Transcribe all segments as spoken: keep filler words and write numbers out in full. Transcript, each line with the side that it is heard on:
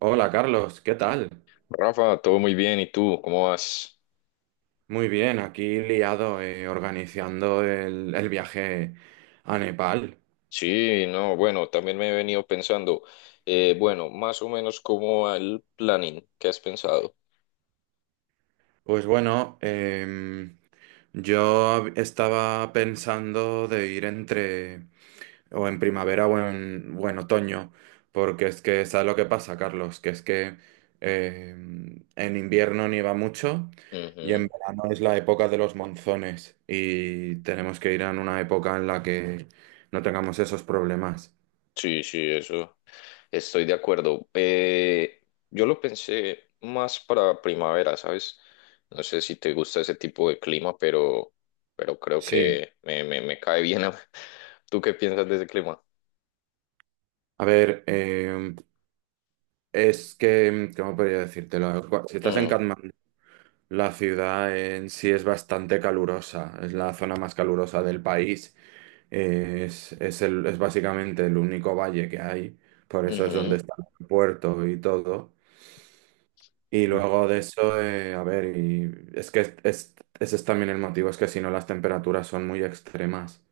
right: Hola Carlos, ¿qué tal?
left: Rafa, todo muy bien. ¿Y tú? ¿Cómo vas?
right: Muy bien, aquí liado eh, organizando el, el viaje a Nepal.
left: Sí, no, bueno, también me he venido pensando, eh, bueno, más o menos cómo va el planning que has pensado.
right: Pues bueno, em, yo estaba pensando de ir entre o en primavera o en, o en otoño, porque es que, ¿sabes lo que pasa, Carlos? Que es que em, en invierno nieva mucho y en
left: Ujú.
right: verano es la época de los monzones y tenemos que ir en una época en la que no tengamos esos problemas.
left: Sí, sí, eso. Estoy de acuerdo. Eh, yo lo pensé más para primavera, ¿sabes? No sé si te gusta ese tipo de clima, pero, pero creo
right: Sí,
left: que me, me, me cae bien. a- ¿Tú qué piensas de ese clima?
right: a ver, eh, es que, ¿cómo podría decírtelo? Cu- Si estás en
left: Mm,
right: Katmandú, la ciudad en sí es bastante calurosa, es la zona más calurosa del país, eh, es, es, el- es básicamente el único valle que hay, por eso es donde
left: ujú.
right: está el puerto y todo. Y luego de eso, eh, a ver, y es que es- es- ese es también el motivo, es que si no las temperaturas son muy extremas.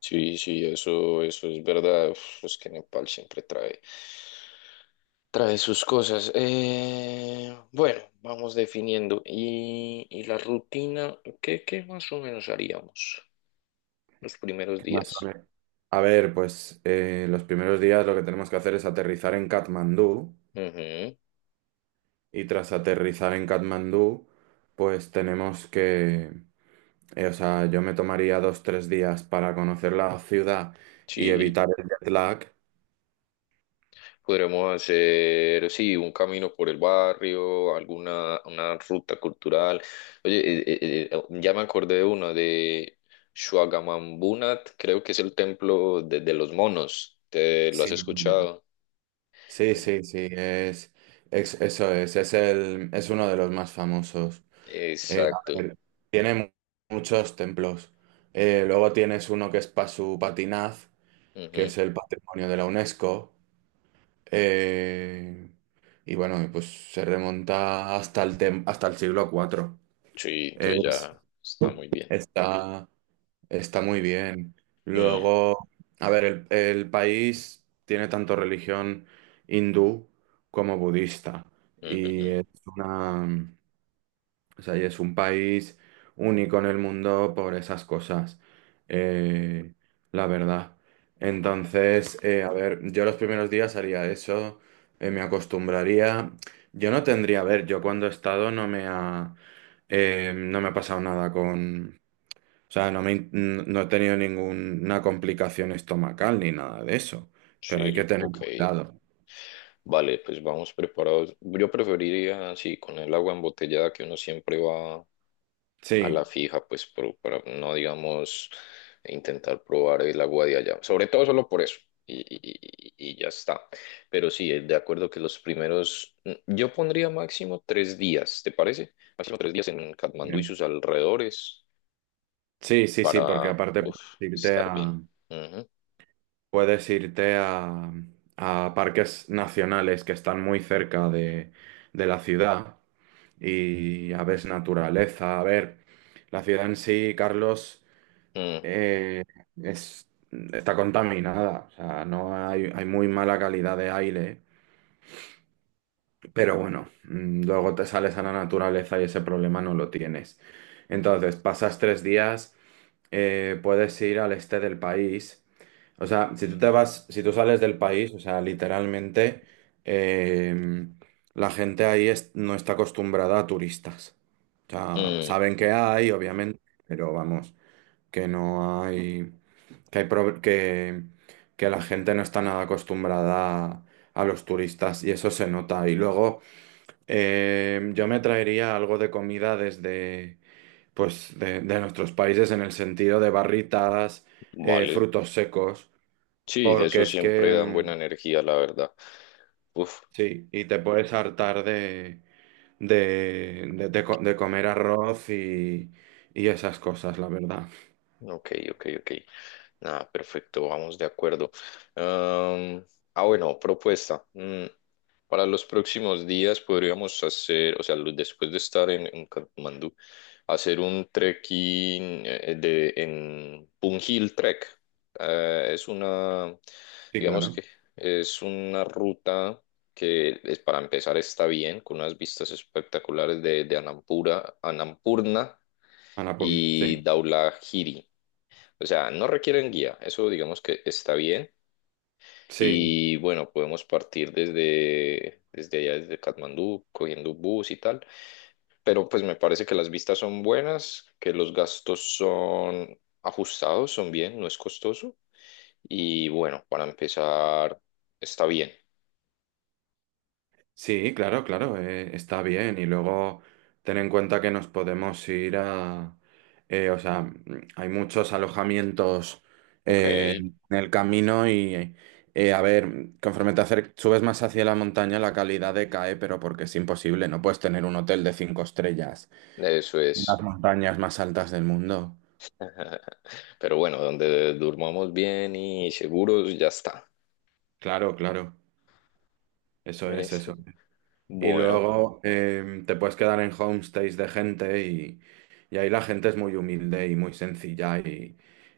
left: Sí, sí, eso, eso es verdad. Uf, es que Nepal siempre trae. Trae sus cosas. Eh, bueno, vamos definiendo. Y, y la rutina, ¿qué, qué más o menos haríamos los primeros
right: ¿Qué más? A
left: días?
right: ver, A ver, pues eh, los primeros días lo que tenemos que hacer es aterrizar en Katmandú.
left: Ujú,
right: Y tras aterrizar en Katmandú, pues tenemos que, eh, o sea, yo me tomaría dos, tres días para conocer la ciudad y
left: sí,
right: evitar el jet lag.
left: podremos hacer, sí, un camino por el barrio, alguna una ruta cultural. Oye, eh, eh, eh, eh, oh, ya me acordé de uno, de Shuagamambunat, creo que es el templo de, de los monos. ¿Te lo has
right: Sí, muy bien.
left: escuchado?
right: Sí, sí, sí, es, es- eso es, es el, es uno de los más famosos. Eh, a
left: Exacto.
right: ver, tiene mu- muchos templos. Eh, luego tienes uno que es Pasupatinaz, que
left: Ujú.
right: es el patrimonio de la UNESCO. Eh, y bueno, pues se remonta hasta el, tem- hasta el siglo cuatro.
left: Sí, entonces
right: Es-
left: ya está muy bien.
right: está, está muy bien.
left: Mm,
right: Luego, a ver, el, el país tiene tanto religión hindú como budista. Y
left: ujujú.
right: es una... O sea, y es un país único en el mundo por esas cosas, eh, la verdad. Entonces, eh, a ver, yo los primeros días haría eso, eh, me acostumbraría. Yo no tendría, a ver, yo cuando he estado no me ha, eh, no me ha pasado nada con, o sea, no me, in- n- no he tenido ninguna complicación estomacal ni nada de eso, pero hay
left: Sí,
right: que tener
left: ok.
right: cuidado.
left: Vale, pues vamos preparados. Yo preferiría, sí, con el agua embotellada que uno siempre va a la
right: Sí,
left: fija, pues pro- para no, digamos, intentar probar el agua de allá. Sobre todo solo por eso. Y, y- y- y ya está. Pero sí, de acuerdo que los primeros, mm, yo pondría máximo tres días, ¿te parece? Máximo tres días en Katmandú y
right: bien.
left: sus alrededores
right: Sí, sí, sí, porque
left: para,
right: aparte
left: uf,
right: puedes irte
left: estar bien.
right: a.
left: Ujú.
right: Puedes irte a, a parques nacionales que están muy cerca de, de la ciudad y a ver naturaleza. A ver, la ciudad en sí, Carlos,
left: Ujú.
right: eh, es, está contaminada. O sea, no hay, hay muy mala calidad de aire. Pero bueno, mm, luego te sales a la naturaleza y ese problema no lo tienes. Entonces, pasas tres días, eh, puedes ir al este del país. O sea, si tú te vas, si tú sales del país, o sea, literalmente eh, la gente ahí es- no está acostumbrada a turistas. O sea,
left: Mm,
right: saben que hay, obviamente, pero vamos, que no hay, que hay pro- que, que la gente no está nada acostumbrada a, a los turistas y eso se nota. Y luego eh, yo me traería algo de comida desde pues de, de nuestros países en el sentido de barritadas, eh,
left: vale.
right: frutos secos,
left: Sí,
right: porque
left: eso
right: es que
left: siempre dan
right: mm,
left: buena energía, la verdad. Uf,
right: sí, y te puedes hartar de, de, de- de co- de comer arroz y, y esas cosas, la verdad.
left: ok, ok, ok. Ah, perfecto, vamos de acuerdo. Am, ah, bueno, propuesta. Mm, para los próximos días podríamos hacer, o sea, lo- después de estar en, en Katmandú, hacer un trekking eh, de, en Punjil Trek. Eh, es una,
right: Sí,
left: digamos
right: claro,
left: que es una ruta que es, para empezar está bien, con unas vistas espectaculares de, de Anampura, Annapurna
right: a la pulga,
left: y
right: sí,
left: Dhaulagiri. O sea, no requieren guía, eso digamos que está bien.
right: sí.
left: Y bueno, podemos partir desde, desde allá, desde Katmandú, cogiendo bus y tal. Pero pues me parece que las vistas son buenas, que los gastos son ajustados, son bien, no es costoso. Y bueno, para empezar, está bien.
right: Sí, claro, claro, eh, está bien. Y luego ten en cuenta que nos podemos ir a... eh, o sea, mm, hay muchos alojamientos
left: Ok,
right: eh, en el camino y, eh, a ver, conforme te acer- subes más hacia la montaña, la calidad decae, pero porque es imposible, no puedes tener un hotel de cinco estrellas
left: eso
right: en las
left: es.
right: montañas más altas del mundo.
left: Pero bueno, donde durmamos bien y seguros, ya está.
right: Claro, claro, eso es
left: Eso.
right: eso. Y
left: Bueno,
right: luego em, te puedes quedar en homestays de gente y, y ahí la gente es muy humilde y muy sencilla y,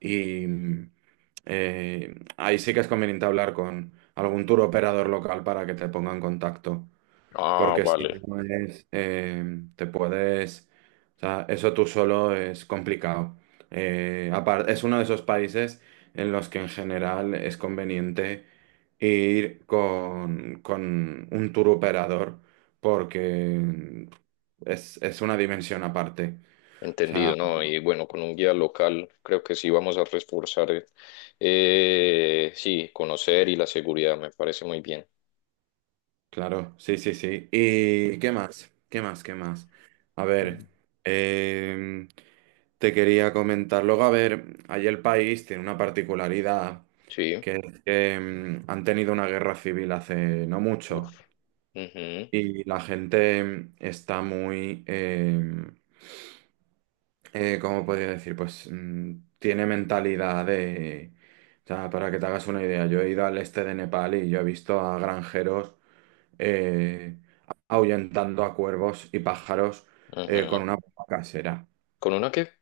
right: y, mm, eh, ahí sí que es conveniente hablar con algún tour operador local para que te ponga en contacto.
left: ah,
right: Porque si
left: vale.
right: no es, eh, te puedes, o sea, eso tú solo es complicado. Eh, apar- es uno de esos países en los que en general es conveniente ir con, con un tour operador porque es, es una dimensión aparte. O sea,
left: Entendido, ¿no? Y bueno, con un guía local creo que sí vamos a reforzar, eh, eh, sí, conocer y la seguridad, me parece muy bien.
right: claro, sí, sí, sí. ¿Y qué más? ¿Qué más? ¿Qué más? A
left: Mm.
right: ver, em, te quería comentar. Luego, a ver, allí el país tiene una particularidad,
left: Sí.
right: que es que em, han tenido una guerra civil hace no mucho
left: Uf. Ujú,
right: y la gente em, está muy, em, eh, ¿cómo podría decir? Pues mm, tiene mentalidad de. O sea, para que te hagas una idea, yo he ido al este de Nepal y yo he visto a granjeros eh, ahuyentando a cuervos y pájaros eh, con
left: ujú.
right: una bomba casera.
left: Con una que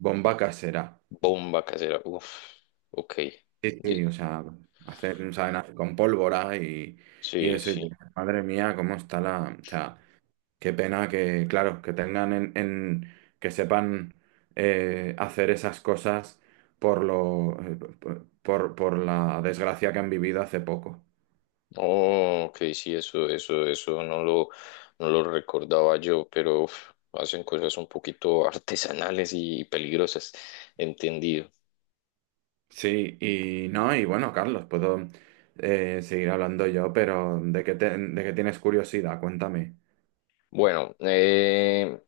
right: Bomba casera.
left: bomba casera. Uf, ok.
right: Sí,
left: Ye-
right: sí, o sea, hacen, saben, hacer con pólvora y, y
left: Sí,
right: eso. Y
left: sí.
right: dices, madre mía, cómo está la. O sea, qué pena que, claro, que tengan en, en- que sepan eh, hacer esas cosas por lo, eh, por, por la desgracia que han vivido hace poco.
left: Oh, ok, sí, eso, eso, eso no lo, no lo recordaba yo, pero uf, hacen cosas un poquito artesanales y peligrosas. Entendido.
right: Sí, y no, y bueno, Carlos, puedo eh, seguir hablando yo, pero ¿de qué, te- de qué tienes curiosidad? Cuéntame.
left: Bueno, eh,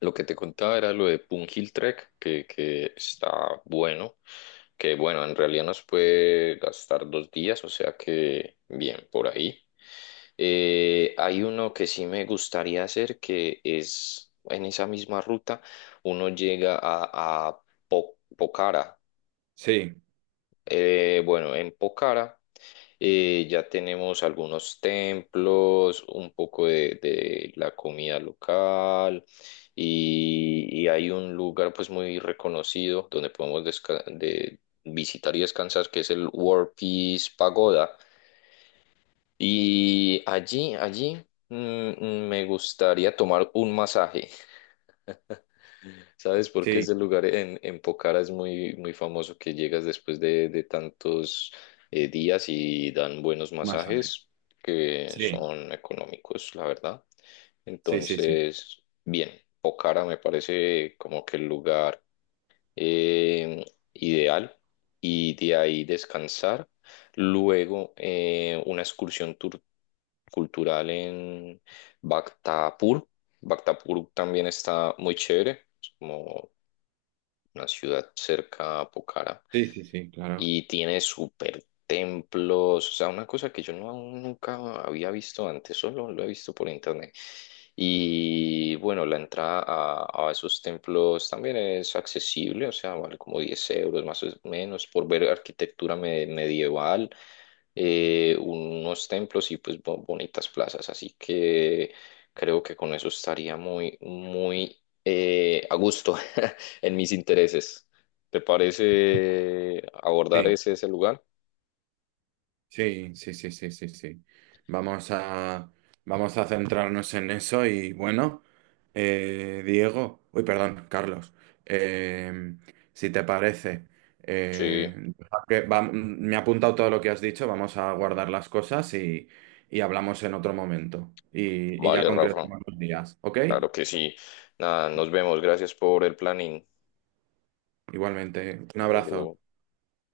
left: lo que te contaba era lo de Pungil Trek, que, que está bueno, que bueno, en realidad nos puede gastar dos días, o sea que bien, por ahí. Eh, hay uno que sí me gustaría hacer, que es en esa misma ruta, uno llega a, a Po- Pokhara.
right: Sí,
left: Eh, bueno, en Pokhara. Eh, ya tenemos algunos templos, un poco de, de la comida local y, y hay un lugar pues muy reconocido donde podemos desca- de visitar y descansar que es el War Peace Pagoda. Y allí, allí mm, mm, me gustaría tomar un masaje. ¿Sabes por qué
right: sí,
left: ese lugar en, en Pokhara es muy, muy famoso que llegas después de, de tantos eh, días y dan buenos
right: masaje.
left: masajes que
right: Sí,
left: son económicos, la verdad?
right: sí, sí, sí.
left: Entonces, bien, Pokhara me parece como que el lugar eh, ideal y de ahí descansar. Luego, eh, una excursión tur- cultural en Bhaktapur. Bhaktapur también está muy chévere, es como una ciudad cerca a Pokhara,
right: Sí, sí, sí, claro.
left: y tiene super templos, o sea, una cosa que yo no, nunca había visto antes, solo lo he visto por internet. Y bueno, la entrada a, a esos templos también es accesible, o sea, vale como diez euros más o menos por ver arquitectura me- medieval, eh, unos templos y pues bo- bonitas plazas. Así que creo que con eso estaría muy, muy eh, a gusto en mis intereses. ¿Te parece abordar
right: Sí.
left: ese, ese lugar?
right: Sí, sí, sí, sí, sí, sí. Vamos a, vamos a centrarnos en eso y bueno, eh, Diego, uy, perdón, Carlos, eh, si te parece,
left: Sí,
right: eh, deja que va- me he apuntado todo lo que has dicho, vamos a guardar las cosas y, y hablamos en otro momento y, y ya
left: vale, Rafa.
right: concretamos los días, ¿ok?
left: Claro que sí. Nada, nos vemos. Gracias por el planning.
right: Igualmente, un
left: Hasta
right: abrazo.
left: luego.